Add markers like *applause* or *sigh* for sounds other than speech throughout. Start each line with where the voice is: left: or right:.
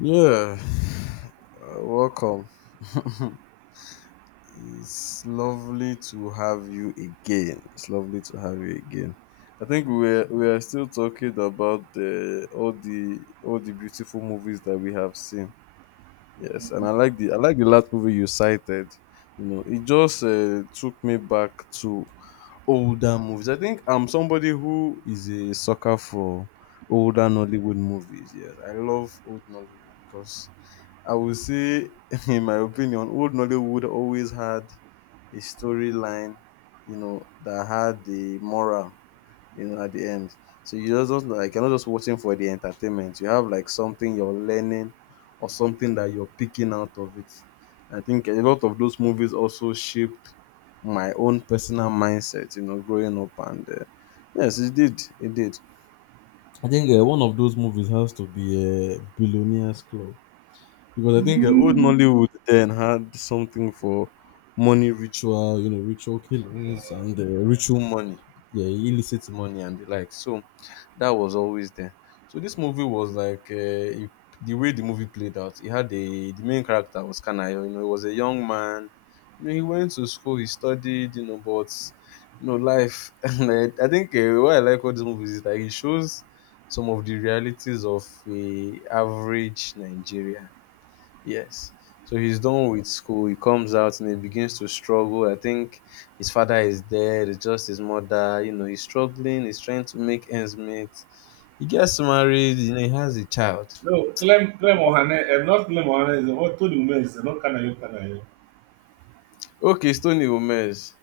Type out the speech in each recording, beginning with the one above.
left: Yeah, welcome. It's lovely to have you again. It's lovely to have you again. I think we are still talking about the all the all the beautiful movies that we have seen. Yes, and I like the last movie you cited. You know, it just took me back to older movies. I think I'm somebody who is a sucker for older Nollywood movies. Yes, I love old Nollywood because I would say, *laughs* in my opinion, old Nollywood always had a storyline, you know, that had the moral, you know, at the end. So you just don't like you're not just watching for the entertainment. You have like something you're learning or something that you're picking out of it. I think a lot of those movies also shaped my own personal mindset, you know, growing up and yes, it did. It did. I think one of those movies has to be Billionaires Club. Because I think old
right: No,
left: Nollywood then had something for money ritual, you know, ritual killings and ritual money. Yeah, illicit money and the like. So that was always there. So this movie was like it, the way the movie played out. It had a the main character was Kanayo. You know he was a young man. You know he went to school, he studied, you know, but you know life. *laughs* And I think what I like about this movie is that it shows some of the realities of a average Nigeria. Yes. So he's done with school. He comes out and he begins to struggle. I think his father is dead. It's just his mother. You know, he's struggling. He's trying to make ends meet. He gets married. You know, he has a child.
right: Clem, Clem Ohane, eh, not Clem Ohane, is what told the Ume is, eh, not Kanayo Kanayo.
left: Okay, Stony Gomez.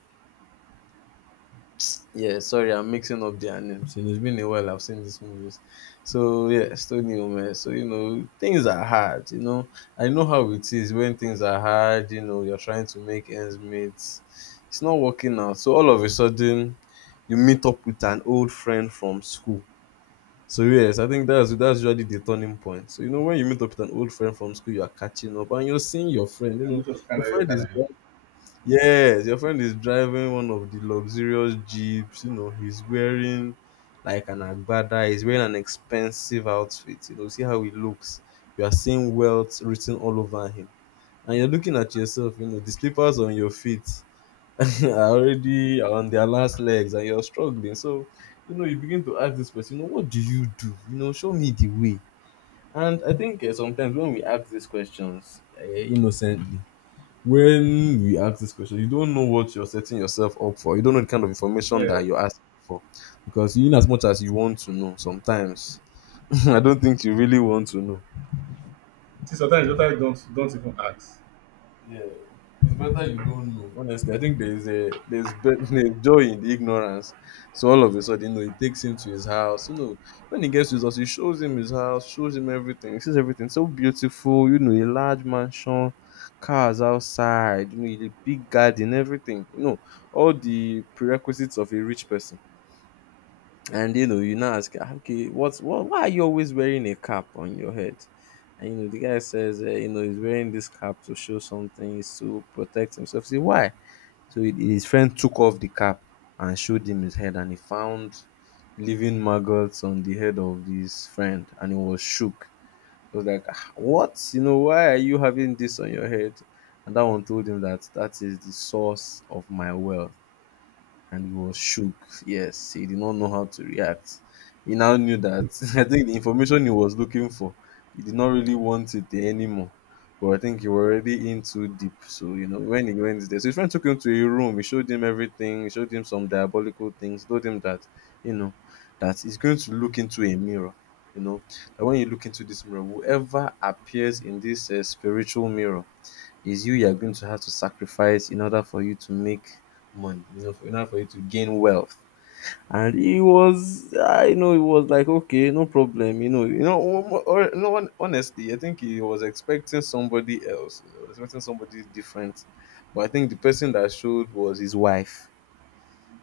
left: Yeah, sorry, I'm mixing up their names. You know, it's been a while I've seen these movies. So yeah, Stony Gomez. So you know, things are hard. You know, I know how it is when things are hard. You know, you're trying to make ends meet. It's not working out. So all of a sudden, you meet up with an old friend from school. So yes, I think that's usually the turning point. So you know when you meet up with an old friend from school, you are catching up and you're seeing your friend. You
right: I'm
left: know
right: not just
left: your
right: Kanayo
left: friend is
right: Kanayo.
left: dri- yes, your friend is driving one of the luxurious jeeps. You know he's wearing like an agbada. He's wearing an expensive outfit. You know see how he looks. You are seeing wealth written all over him, and you're looking at yourself. You know the slippers on your feet *laughs* are already on their last legs and you're struggling. So, you know, you begin to ask this person, you know, what do? You know, show me the way. And I think sometimes when we ask these questions innocently, when we ask this question, you don't know what you're setting yourself up for. You don't know the kind of information
right: Yeah.
left: that you're asking for. Because in as much as you want to know, sometimes *laughs* I don't think you really want to know.
right: See, sometimes don't even ask.
left: Yeah, it's better you don't know. Honestly, I think there's a there's, be- *laughs* there's joy in the ignorance. So all of a sudden, you know, he takes him to his house. You know, when he gets to his house, he shows him his house, shows him everything. He sees everything so beautiful. You know, a large mansion, cars outside. You know, a big garden, everything. You know, all the prerequisites of a rich person. And you know, you now ask, "Ah, okay, what's what? Why are you always wearing a cap on your head?" And you know, the guy says, you know, he's wearing this cap to show something, is to protect himself. See why? So his friend took off the cap and showed him his head, and he found living maggots on the head of his friend, and he was shook. He was like, "Ah, what? You know, why are you having this on your head?" And that one told him that that is the source of my wealth, and he was shook. Yes, he did not know how to react. He now knew that, *laughs* I think the information he was looking for, he did not really want it there anymore. But I think he was already in too deep. So, you know, when he went there, so his friend took him to a room. He showed him everything. He showed him some diabolical things. Told him that, you know, that he's going to look into a mirror. You know, that when you look into this mirror, whoever appears in this spiritual mirror is you. You're going to have to sacrifice in order for you to make money, you know, for, in order for you to gain wealth. And he was, I know, he was like, okay, no problem, you know, or, no one, honestly, I think he was expecting somebody else, you know, expecting somebody different. But I think the person that showed was his wife.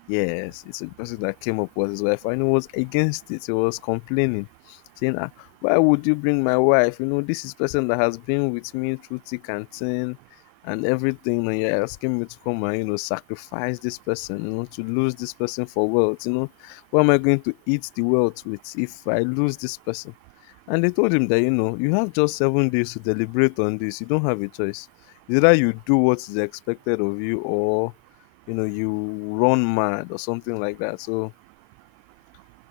left: Yes, it's a person that came up with his wife and he was against it. He was complaining, saying, ah, why would you bring my wife? You know, this is person that has been with me through thick and thin and everything. And you're asking me to come and, you know, sacrifice this person, you know, to lose this person for wealth. You know, what am I going to eat the wealth with if I lose this person? And they told him that, you know, you have just 7 days to deliberate on this. You don't have a choice. It's either you do what is expected of you or, you know, you run mad or something like that. So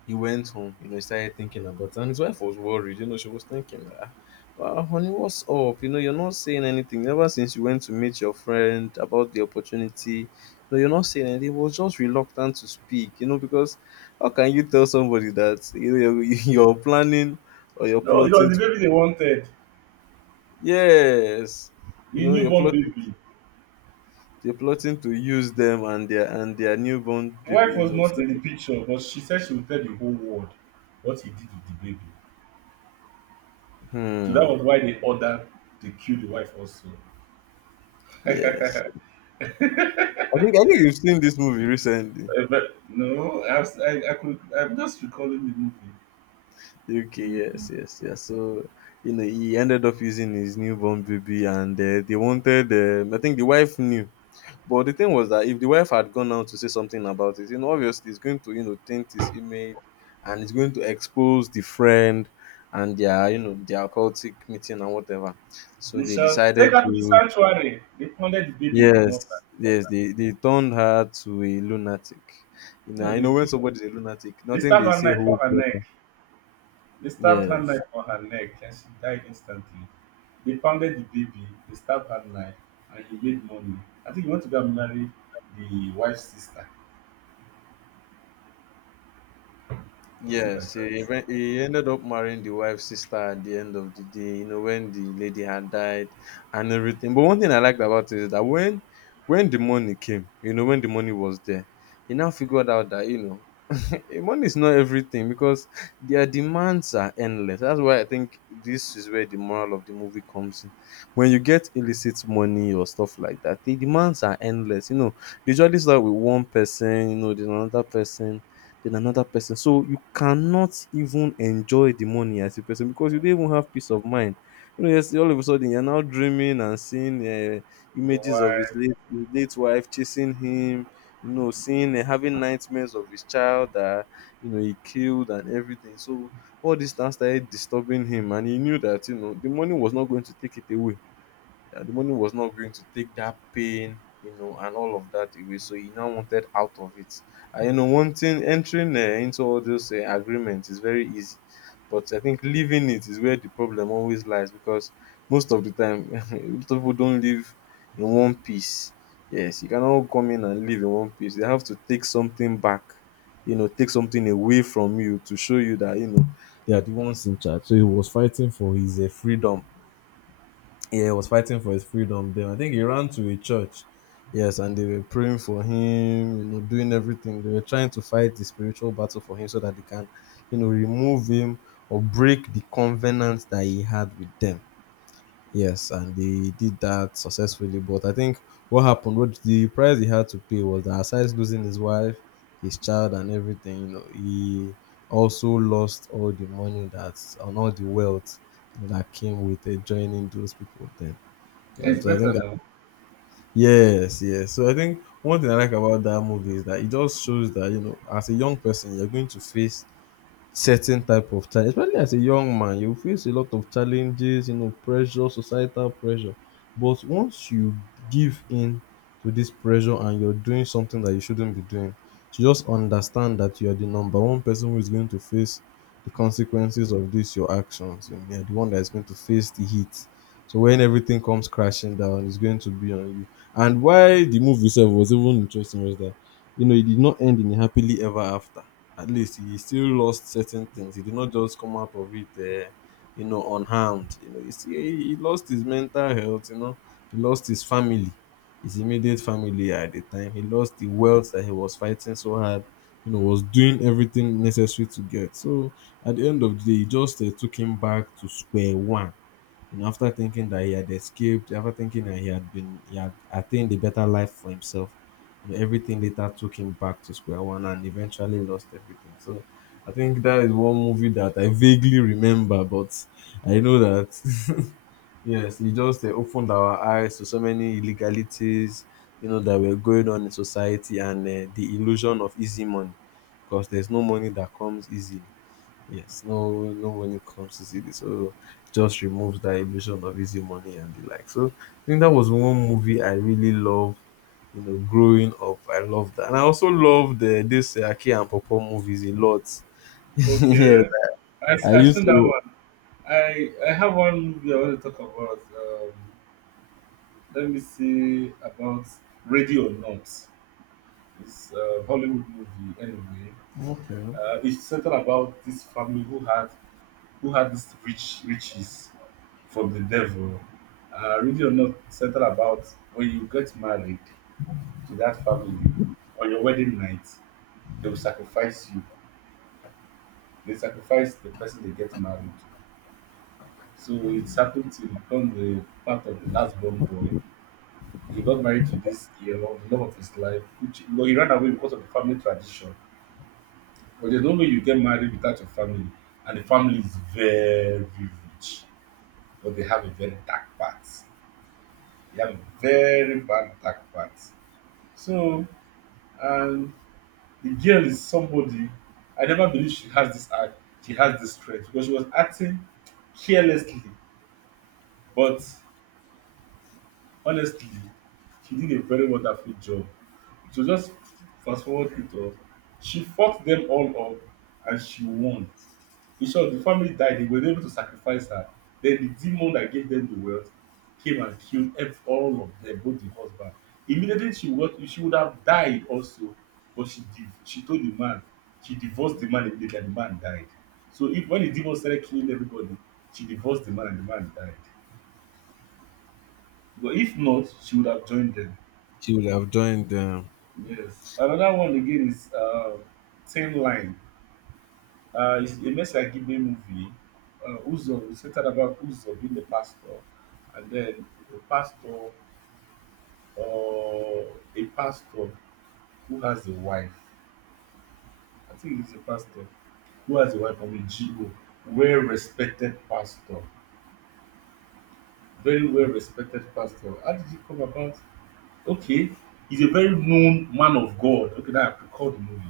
left: he went home, you know, he started thinking about it. And his wife was worried, you know, she was thinking, ah, well, honey, what's up? You know, you're not saying anything. Ever since you went to meet your friend about the opportunity, no, you're not saying anything. He was just reluctant to speak, you know, because how can you tell somebody that, you know, you're, *laughs* you're planning or you're
right: No, it was
left: plotting
right: the
left: to…
right: baby they wanted,
left: Yes, you
right: the
left: know you're
right: newborn
left: plotting,
right: baby.
left: you're plotting to use them and their newborn
right: The
left: baby,
right: wife
left: you
right: was
left: know.
right: not
left: For,
right: in the picture, but she said she would tell the whole world what he did with the baby. So that
left: hmm.
right: was why they ordered to kill the wife also.
left: Yes,
right: *laughs*
left: I think you've seen this movie recently.
right: But no, I could, I'm just recalling the
left: Okay, yes, yes,
right: movie.
left: yes, yeah. So you know he ended up using his newborn baby, and they wanted. I think the wife knew. But the thing was that if the wife had gone out to say something about it, you know, obviously it's going to, you know, taint his image and it's going to expose the friend and their, you know, their occultic meeting and whatever. So
right: They
left: they
right: shall take
left: decided
right: her to the
left: to,
right: sanctuary. They pounded the baby on the mortar.
left: yes, yes, they turned her to a lunatic. You know,
right: No,
left: I
right: they
left: know when
right: keep her.
left: somebody's a lunatic,
right: They
left: nothing
right: stabbed
left: they
right: her
left: say
right: knife for
left: holds
right: her neck.
left: water.
right: They stabbed her
left: Yes.
right: knife for her neck and she died instantly. They pounded the baby. They stabbed her knife and he made money. I think he went to go and marry the wife's sister. Something
left: Yes,
right: like that.
left: he ended up marrying the wife's sister at the end of the day, you know, when the lady had died and everything. But one thing I liked about it is that when the money came, you know, when the money was there, he now figured out that, you know, *laughs* money is not everything because their demands are endless. That's why I think this is where the moral of the movie comes in. When you get illicit money or stuff like that, the demands are endless. You know, they usually start with one person, you know, then another person, then another person. So you cannot even enjoy the money as a person because you don't
right: Yeah.
left: even have peace of mind. You know, yes, all of a sudden you're now dreaming and seeing
right: Your
left: images of
right: wife.
left: his late wife chasing him, you know, seeing and having nightmares of his child that you know he killed and everything. So all this now started disturbing him, and he knew that you know the money was not going to take it away. The money was not going to take that pain, you know, and all of that away. So he now wanted out of it. And you know, wanting entering into all those agreements is very easy, but I think leaving it is where the problem always lies because most of the time, *laughs* most people don't live in one piece. Yes, you cannot come in and live in one piece. They have to take something back, you know, take something away from you to show you that you know they are the ones in charge. So he was fighting for his freedom. Yeah, he was fighting for his freedom then. I think he ran to a church. Yes, and they were praying for him, doing everything. They were trying to fight the spiritual battle for him so that they can, remove him or break the covenant that he had with them. Yes, and they did that successfully. But I think what the price he had to pay was that aside losing his wife, his child, and everything, you know, he also lost all the money that's and all the wealth that came with joining those people then. You
right: Hey,
left: know,
right: it's
left: so I
right: better
left: think that
right: now.
left: yes, yes. So I think one thing I like about that movie is that it just shows that you know, as a young person, you're going to face certain type of challenge, especially as a young man, you face a lot of challenges, you know, pressure, societal pressure. But once you give in to this pressure and you're doing something that you shouldn't be doing, you just understand that you are the number one person who is going to face the consequences of this, your actions. You know, you're the one that is going to face the heat. So when everything comes crashing down, it's going to be on you. And why the movie itself was even interesting was that you know, it did not end in a happily ever after. At least he still lost certain things. He did not just come out of it, you know, unharmed. You know, he, still, he lost his mental health. You know, he lost his family, his immediate family at the time. He lost the wealth that he was fighting so hard. You know, was doing everything necessary to get. So at the end of the day, he just took him back to square one. You know, after thinking that he had escaped, after thinking that he had attained a better life for himself, you know, everything later took him back to square one and eventually lost everything. So I think that is one movie that I vaguely remember, but I know that *laughs* yes, it just opened our eyes to so many illegalities, you know, that were going on in society and the illusion of easy money, because there's no money that comes easily. Yes, no, no money comes easily, so just removes that illusion of easy money and the like. So I think that was one movie I really loved. You know, growing up, I loved that, and I also loved this Aki and Popo movies a lot. *laughs* yes,
right: Okay. I,
left: I
right: I've
left: used
right: seen that
left: to.
right: one. I have one movie I want to talk about. Let me see about Radio Not. It's a Hollywood movie anyway.
left: Okay.
right: It's centered about this family who had this rich riches from the devil. Really or not centered about when you get married to that family on your wedding night, they will sacrifice you. They sacrifice the person they get married to. So it's happened to become the part of the last born boy. He got married to this girl, the love of his life, which well, he ran away because of the family tradition. But there's no way you get married without your family. And the family is very rich, but they have a very dark part. They have a very bad dark part. So, and the girl is somebody I never believe she has this act. She has this strength because she was acting carelessly, but honestly, she did a very wonderful job. So just fast forward it up. She fought them all up, and she won. In short, the family died, they were able to sacrifice her. Then the demon that gave them the wealth came and killed ev- all of them, both the husband. Immediately she would have died also, but she told the man, she divorced the man immediately and the man died. So if when the demon started killing everybody, she divorced the man and the man died. But if not, she would have joined them.
left: She would have joined them.
right: Yes. Another one again is Thin Line. It's a Mesa Gimbe movie. Uzo is centered about Uzo being the pastor, and then the pastor or a pastor who has a wife. I think he's a pastor who has a wife from a GO, well respected pastor, very well respected pastor. How did it come about? Okay. He's a very known man of God. Okay, that I recall the movie.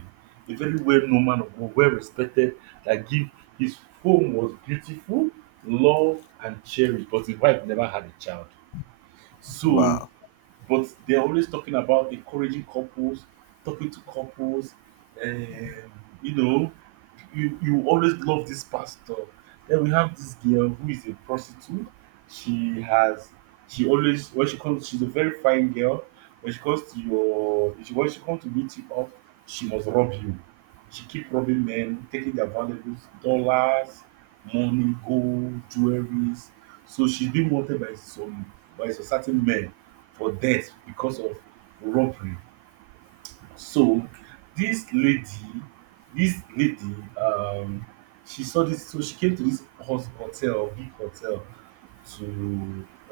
right: A very well-known man of God, well-respected, that give his home was beautiful, loved and cherished, but his wife never had a child. So
left: Wow.
right: but they're always talking about encouraging couples, talking to couples, and you know, you always love this pastor. Then we have this girl who is a prostitute. She has she always when she comes she's a very fine girl. When she comes to your when she comes to meet you up, she must rob you. She keep robbing men, taking their valuables, dollars, money, gold, jewelries. So she's being wanted by some certain men for death because of robbery. So this lady, this lady, she saw this, so she came to this hotel, big hotel, to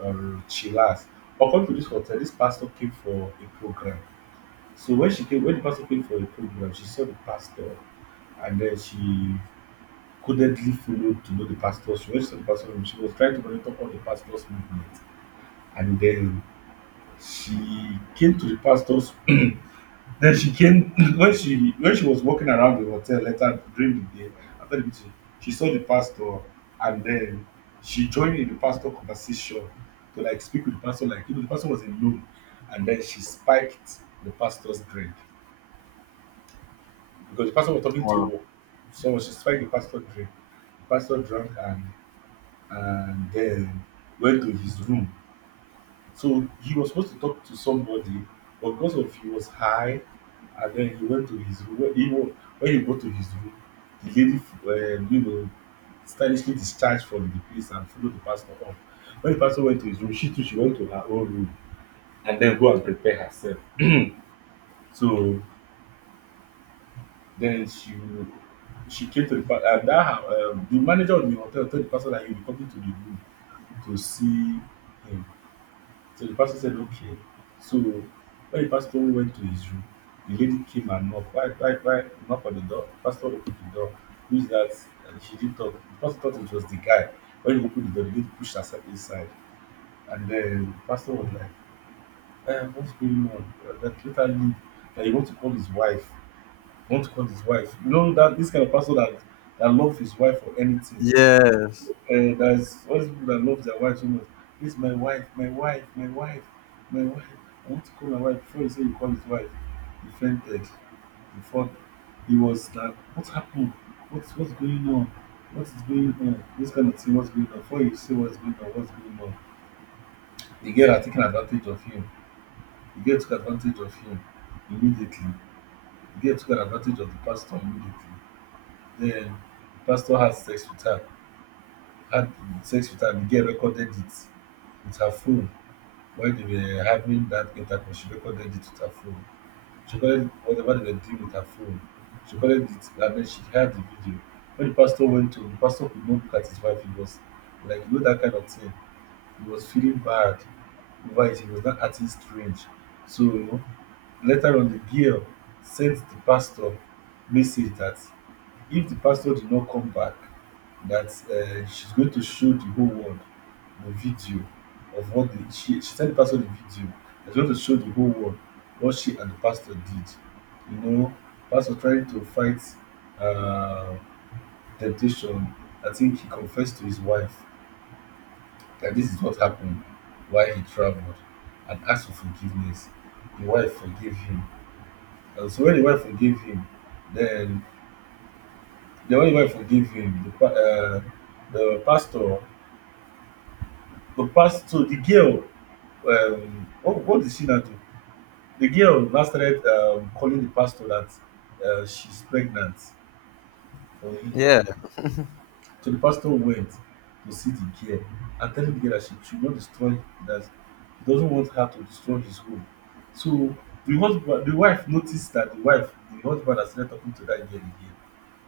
right: chillax. According to this hotel, this pastor came for a program. So when she came, when the pastor came for a program, she saw the pastor, and then she codedly followed to know the pastor. She went to the pastor room. She was trying to monitor all the pastor's movement, and then she came to the pastor's *clears throat* Then she came *laughs* when she was walking around the hotel later during the day after the meeting. She saw the pastor, and then she joined in the pastor conversation to like speak with the pastor. Like you know, the pastor was alone, and then she spiked the pastor's drink because the pastor was talking
left: Wow.
right: to someone. She spiked the pastor drink. The pastor drank and then went to his room. So he was supposed to talk to somebody, but because of he was high, and then he went to his room. When when he got to his room, the lady, you know, stylishly discharged from the place and followed the pastor up. When the pastor went to his room, she too she went to her own room and then go and prepare herself. So then she came to the and that her, the manager of the hotel told the pastor that he will be coming to the room to see him. So the pastor said, okay. So when the pastor went to his room, the lady came and knocked. Why knock on the door? Pastor opened the door. Who's that? And she didn't talk. The pastor thought it was the guy. When he opened the door, the lady pushed herself inside. And then the pastor was like, eh, what's going on? That later leave. That he want to call his wife. He want to call his wife. You know that this kind of pastor that love his wife for anything.
left: Yes.
right: That's all these people that love their wives so much. This is my wife, my wife, my wife, my wife. I want to call my wife before you say you call his wife. He fainted. Before he was like, what happened? What's going on? What is going on? This kind of thing, what's going on? Before you say what's going on, what's going on? The girl are taking advantage of him. The girl took advantage of him immediately. The girl took advantage of the pastor immediately. Then the pastor had sex with her, had sex with her, the girl recorded it with her phone. While they were having that intercourse, she recorded it with her phone. She recorded whatever they were doing with her phone. She recorded it and then she had the video. When the pastor went home, the pastor could not look at his wife. He was like, you know, that kind of thing. He was feeling bad over it. He was not acting strange. So later on, the girl sent the pastor message that if the pastor did not come back, that she's going to show the whole world the video of what the, she sent the pastor the video. She's going to show the whole world what she and the pastor did. You know, pastor trying to fight uh, temptation. I think he confessed to his wife that this is what happened while he traveled and asked for forgiveness. The wife forgave him. And so when the wife forgave him, then the one wife forgive him. The the pastor, the pastor, the girl. What did she now do? The girl now started calling the pastor that she's pregnant for him.
left: Yeah.
right: So the pastor went to see the girl and telling the girl that she should not destroy that he doesn't want her to destroy his home. So the husband, the wife noticed that the wife, the husband has started talking to that girl again.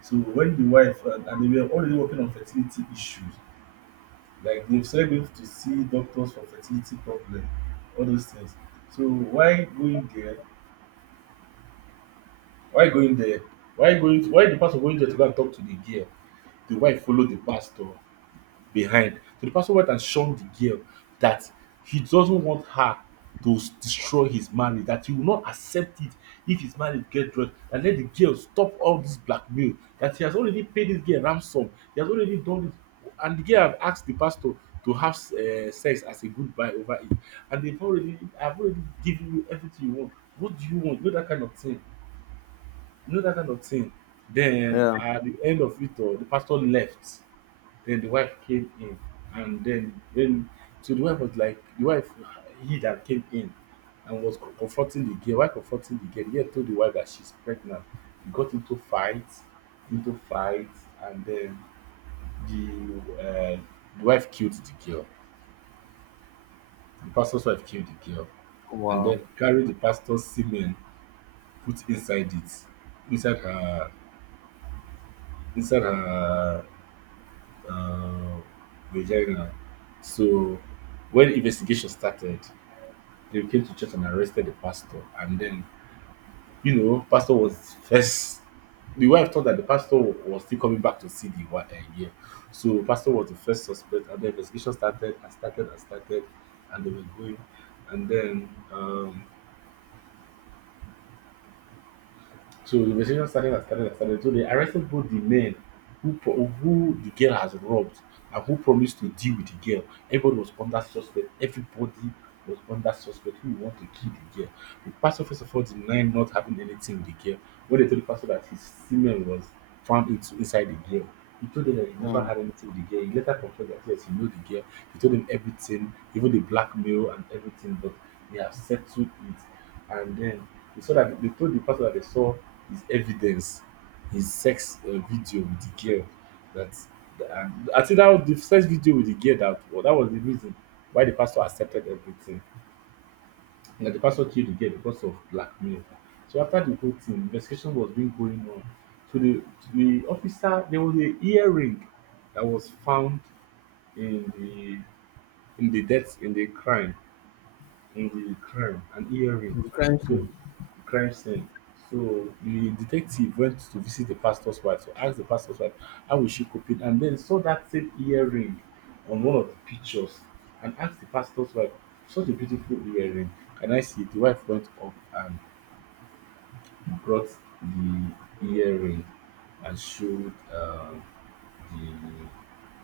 right: So when the wife and they were already working on fertility issues, like they've started going to see doctors for fertility problem, all those things. So why going there? Why going there? Why going? Why the pastor going there to go and talk to the girl? The wife follow the pastor behind. So the pastor went and shunned the girl that he doesn't want her to destroy his marriage, that he will not accept it if his marriage get dropped, and let the girl stop all this blackmail, that he has already paid this girl ransom, he has already done it, and the girl have asked the pastor to have sex as a goodbye over it, and they've already, I've already given you everything you want. What do you want? You know that kind of thing. You know that kind of thing. Then
left: Yeah.
right: at the end of it all, the pastor left then the wife came in, and then so the wife was like the wife he that came in and was comforting the girl. While comforting the girl told the wife that she's pregnant. They got into fights, and then the uh, the wife killed the girl. The pastor's wife killed the girl, and
left: Wow.
right: then carried the pastor's semen put inside it, inside her inside her uh, vagina. So when investigation started, they came to church and arrested the pastor. And then, you know, pastor was first. The wife thought that the pastor was still coming back to see the wife again. So pastor was the first suspect, and the investigation started and started and started, and they were going. And then so the investigation started and started and started. So they arrested both the men who the girl has robbed and who promised to deal with the girl. Everybody was under suspect. Everybody was under suspect who want to kill the girl. The pastor first of all denied not having anything with the girl. When they told the pastor that his semen was found into, inside the girl, he told them that he never had anything with the girl. He later confessed that yes, he knew the girl. He told them everything, even the blackmail and everything, but they have settled it. And then they saw that they told the pastor that they saw his evidence, his sex video with the girl. That and I think that was the first video with the girl that well, that was the reason why the pastor accepted everything. And that the pastor killed the girl because of blackmail. So after the whole thing, investigation was being going on. So the to the officer there was a earring that was found in the in the death in the crime an earring,
left: The crime
right: so
left: scene.
right: the crime scene so the detective went to visit the pastor's wife to ask the pastor's wife how was she coping and then saw that same earring on one of the pictures and asked the pastor's wife such a beautiful earring can I see it?" The wife went up and brought the earring and showed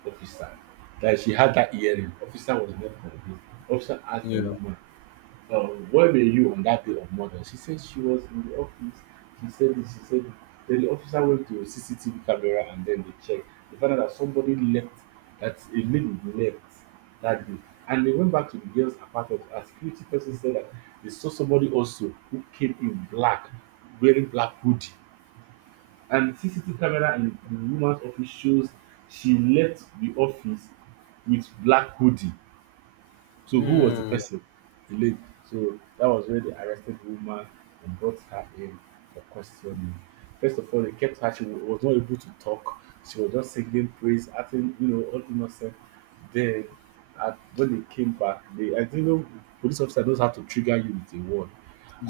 right: the officer that she had that earring. Officer was not convinced. Officer asked the
left: Yeah.
right: woman, "Where were you on that day of murder?" She said she was in the office. She said this, she said that. Then the officer went to a CCTV camera and then they checked. They found out that somebody left, that a lady left that day. And they went back to the girl's apartment. A security person said that they saw somebody also who came in black, wearing black hoodie. And CCTV camera in the woman's office shows she left the office with black hoodie. So who was the
left: Mm,
right: person? The lady. So that was where they arrested the woman and brought her in for questioning. First of all, they kept her. Was not able to talk. She was just singing praise, acting, you know, all innocent. Then, at, when they came back, they, I think, you know, police officer knows how to trigger you with a word.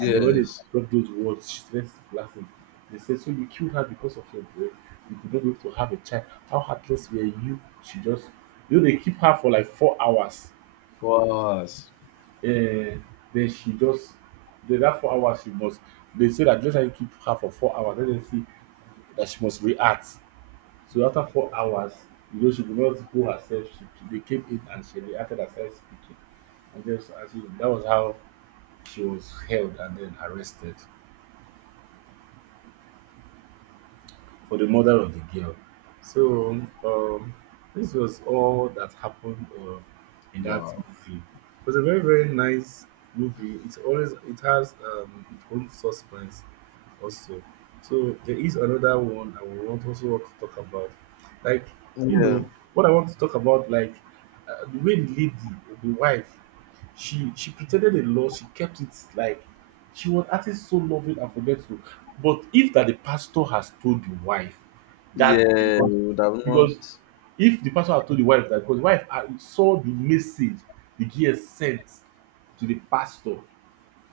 right: And then when they dropped those words, she started laughing. They said, "So you killed her because of your brain. You could not be able to have a child. How heartless were you?" She just, you know, they keep her for like 4 hours.
left: For us.
right: Uh, then she just the, that 4 hours she must, they say that, let's say you keep her for 4 hours. Then they see that she must react, so after 4 hours you know she could not hold herself. She they came in and she reacted as I speaking and just as you, that was how she was held and then arrested for the murder of the girl. So um this was all that happened in that
left: Wow.
right: movie. It was a very very nice movie. It's always, it has its own suspense also. So there is another one I would want also want to talk about. Like, you
left: Yeah.
right: know, what I want to talk about, like the way the lady, the wife, she pretended a lot, she kept it like she was acting so loving and forgetful. But if that the pastor has told the wife that,
left: Yeah. We would have
right: because
left: not.
right: if the pastor had told the wife that, because the wife saw the message the girl sent to the pastor,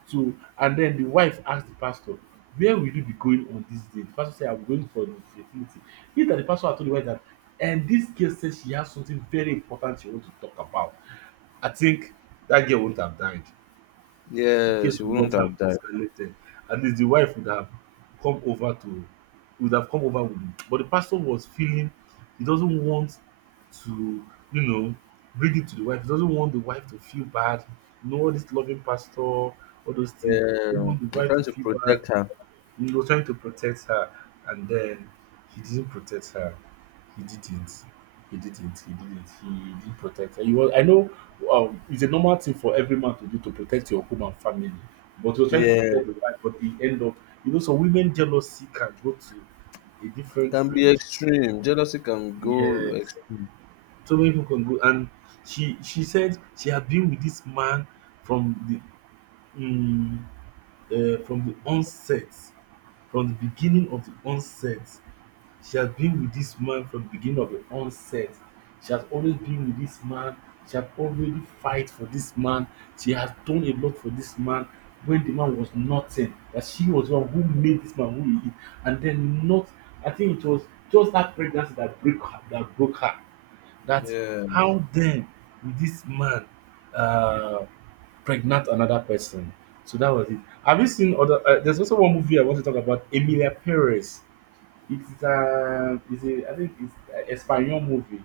right: so and then the wife ask the pastor, "Where will you be going on this day?" The pastor said, "I am going for the fertility." It that the pastor had told the wife that, and this girl says she has something very important she wants to talk about. I think that girl will not have died, the
left: Yeah, she
right: case would
left: wouldn't
right: not have
left: have died.
right: escalated. At least the wife would have come over to, would have come over with it. But the pastor was feeling he doesn't want to, you know, bring it to the wife. He doesn't want the wife to feel bad. You know, all this loving pastor, all those things. He don't
left: Yeah,
right: want the
left: we're
right: wife
left: trying
right: to
left: to
right: feel bad.
left: protect her.
right: He was trying to protect her, and then he didn't protect her. He didn't. He didn't. He didn't. He didn't protect her. He was, I know it's a normal thing for every man to do to protect your home and family, but he was trying to
left: Yeah,
right: protect the wife, but he ended up, you know, some women jealousy can go to a different
left: can be
right: range.
left: extreme. Jealousy can go
right: Yes.
left: extreme.
right: So many people can go, and she said she had been with this man from the um, from the onset, from the beginning of the onset. She has been with this man from the beginning of the onset. She has always been with this man. She has already fight for this man. She has done a lot for this man when the man was nothing. That she was the one who made this man who he is. And then not, I think it was just that pregnancy that break her, that broke her. That
left: Yeah,
right: how then will this man uh, pregnant another person? So that was it. Have you seen other? There's also one movie I want to talk about, Emilia Perez. I think it's a Espanol movie,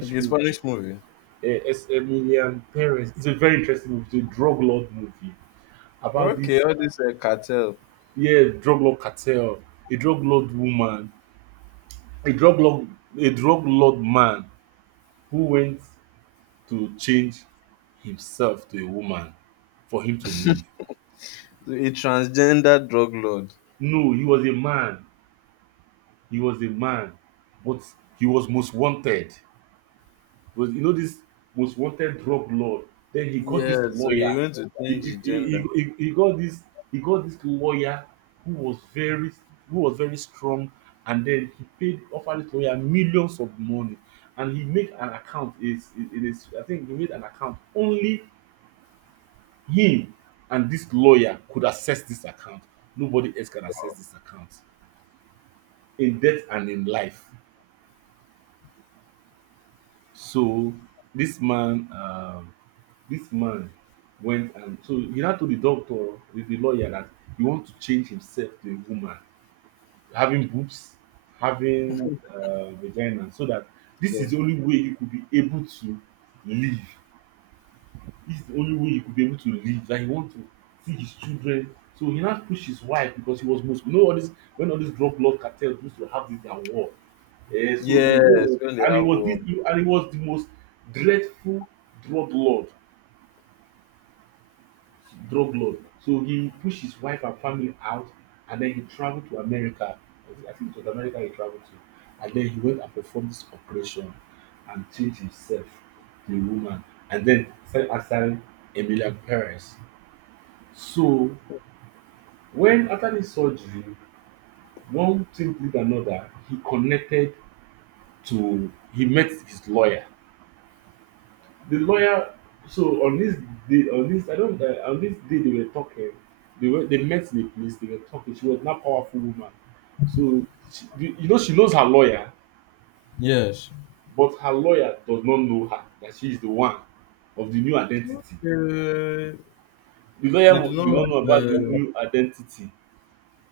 left: like a
right: movie.
left: Spanish movie.
right: Es Emilian Perez. It's a very interesting movie. It's a drug lord movie about
left: Okay,
right: this,
left: all this cartel,
right: yeah, drug lord cartel, a drug lord woman, a drug lord, a drug lord man who went to change himself to a woman for him to live.
left: a transgender drug lord.
right: No, he was a man. He was a man, but he was most wanted. Was you know this most wanted drug lord. Then he got this
left: Yeah, so he
right: lawyer.
left: went to
right: He,
left: change
right: he,
left: his
right: he,
left: gender.
right: he, he got this he got this lawyer who was very who was very strong and then he paid offered this lawyer millions of money and he made an account, is it, is I think he made an account only him and this lawyer could access this account. Nobody else can access this account in death and in life. So this man this man went and so he now told the lawyer that he want to change himself to a woman, having boobs, having vagina, so that this is
left: Yes,
right: the only way you could be able to live, this is the only way you could be able to live. That he want to see his children, so he now push his wife because he was muslim, you know all this when all this drug lord cartel used to have this their war. Eh, so the
left: yes,
right: whole
left: when they
right: and it
left: have
right: was
left: war.
right: this and it was the most dreadful drug lord drug lord. So he pushed his wife and family out and then he traveled to America. I think it was America he traveled to. And then he went and performed this operation and changed himself to a woman and then started answering Emilia Perez. So when after the surgery, one thing did another, he connected to, he met his lawyer, the lawyer. So on this day, on this I don't on this day they were talking, they were, they met in the police. They were talking, she was not powerful woman, so she, you know she knows her lawyer,
left: Yes.
right: but her lawyer does not know her, that she is the one of the new identity.
left: Uh, they do
right: Did
left: not
right: not know about
left: have,
right: the new identity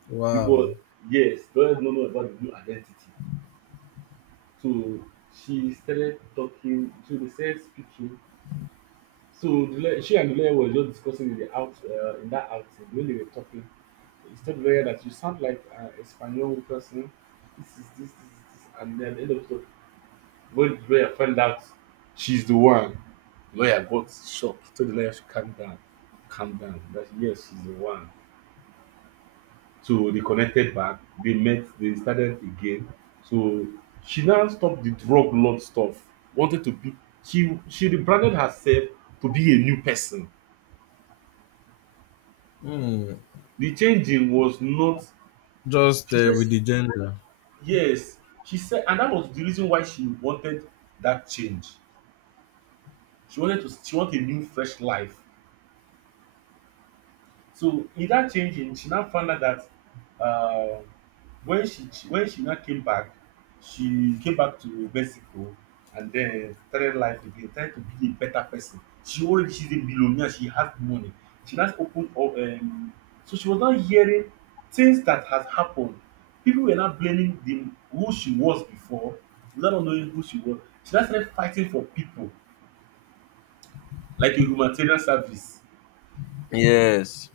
left: wow.
right: because, yes, the lawyer did not know about the new identity. So she started talking, so they started speaking. So the lawyer, she and the lawyer were just discussing in the out in that outing. When they were talking, it's told lawyer that you sound like an Espanol person. This is this, this is this. And then end of the, when the lawyer found out she's the one, the lawyer got shocked. He told the lawyer to calm down, calm down. That yes, she's the one. So they connected back. They met. They started again. So she now stopped the drug lord stuff. Wanted to be. She rebranded herself to be a new person.
left: Hmm.
right: The changing was not.
left: Just
right: She said
left: with the gender.
right: yes, she said, and that was the reason why she wanted that change. She wanted to she want a new fresh life. So in that changing, she now found out that um, when when she now came back, she came back to Mexico and then started life again, tried to be a better person. She's a billionaire. She has money. She now opened up. So she was now hearing things that has happened. People were now blaming the who she was before, without not knowing who she was. She now started fighting for people like a humanitarian service,
left: Yes.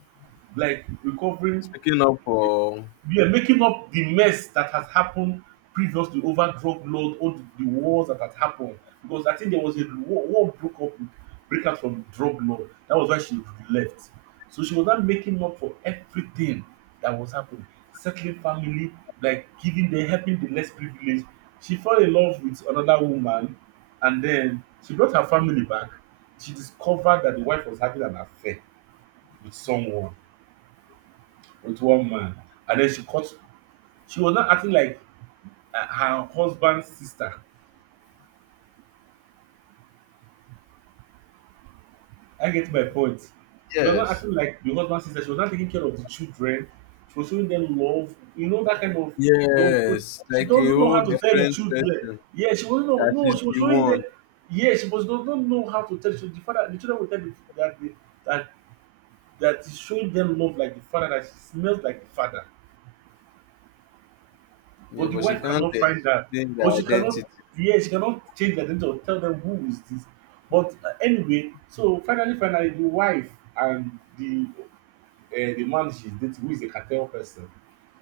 right: like recovering,
left: Speaking up for
right: we are making up the mess that has happened previously over drug laws, all the wars that had happened, because I think there was a war, war broke up with break out from drug law. That was why she left, so she was not making up for everything that was happening, settling family, like giving them, helping the less privileged. She fell in love with another woman and then she brought her family back. She discovered that the wife was having an affair with someone, with one man, and then she caught. She was not acting like her husband's sister. I get my point. She was not
left: yes.
right: acting like the husband's sister. She was not taking care of the children. She was showing them love. You know, that kind of love. But
left: Yes,
right: she
left: like a
right: doesn't know
left: whole
right: how to tell the
left: different
right: children.
left: person.
right: Yeah, she wasn't know.
left: That
right: No,
left: she's
right: she was
left: the
right: showing them.
left: one.
right: Yeah, she was does not know how to tell. So the father, the children will tell that that is showing them love like the father. That she smells like the father.
left: Yeah,
right: But the
left: but she
right: wife
left: can't
right: cannot find out.
left: explain
right: But
left: the
right: she
left: identity.
right: cannot, yes, she cannot change their identity or tell them who is this. But anyway, so finally, the wife and uh, the man she's dating, who is a cartel person,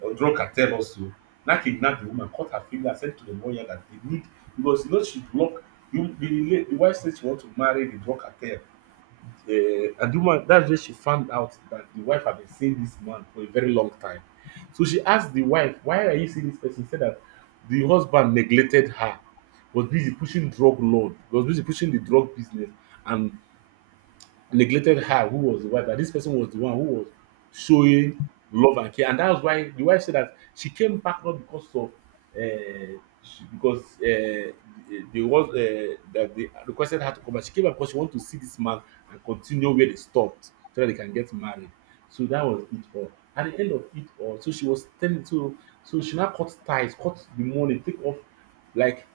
right: or drug cartel also, now kidnap the woman, cut her finger, and send to the lawyer that they need, because you know she block. You, the wife said she want to marry the drug cartel, uh, and the woman, that's where she found out that the wife had been seeing this man for a very long time. So she asked the wife, why are you seeing this person? She said that the husband neglected her, was busy pushing drug lord, was busy pushing the drug business and neglected her, who was the wife, and this person was the one who was showing love and care. And that was why the wife said that she came back, not because of because they was that they requested her to come back. She came back because she wanted to see this man and continue where they stopped, so that they can get married. So that was it all. At the end of it all, so she was telling, so she now cut ties, cut the money, take off, like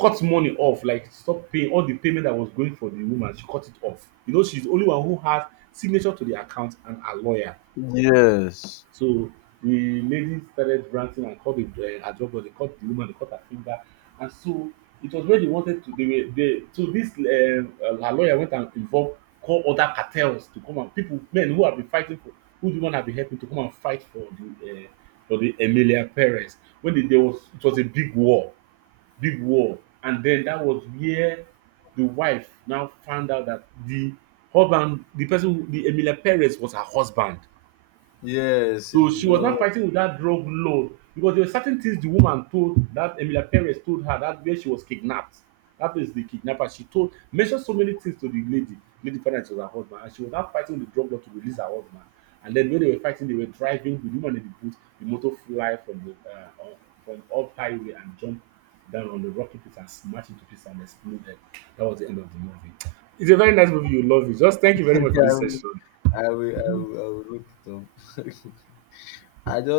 right: cut money off, like stop paying all the payment that was going for the woman. She cut it off, you know. She's the only one who has signature to the account and a lawyer.
left: Yes.
right: So the lady started ranting and called the ajobo. They cut the woman, they cut her finger. And so it was where they wanted to, they were, they, so this her lawyer went and involved, call other cartels to come, and people, men who have been fighting for, who the woman have been helping, to come and fight the uh, for the emilia perez. When the, there was, it was a big war, big war. And then that was where the wife now found out that the husband, the person who, the Emilia Perez was her husband.
left: Yes,
right: So
left: you
right: she was
left: know.
right: not fighting with that drug lord, because there were certain things the woman told, that Emilia Perez told her, that where she was kidnapped. That place the kidnapper. She told, mentioned so many things to the lady. Lady parents was her husband, and she was not fighting with the drug lord to release her husband. And then when they were fighting, they were driving the woman in the boot. The motor fly from the from up highway and jump down on the rocky pit and smash into pieces and exploded. That was the end of the movie. It's a very nice movie. You love it. Just thank you
left: *laughs*
right: very much for
left: I
right: this
left: will,
right: session.
left: I will, I will, I will look it up. *laughs* I just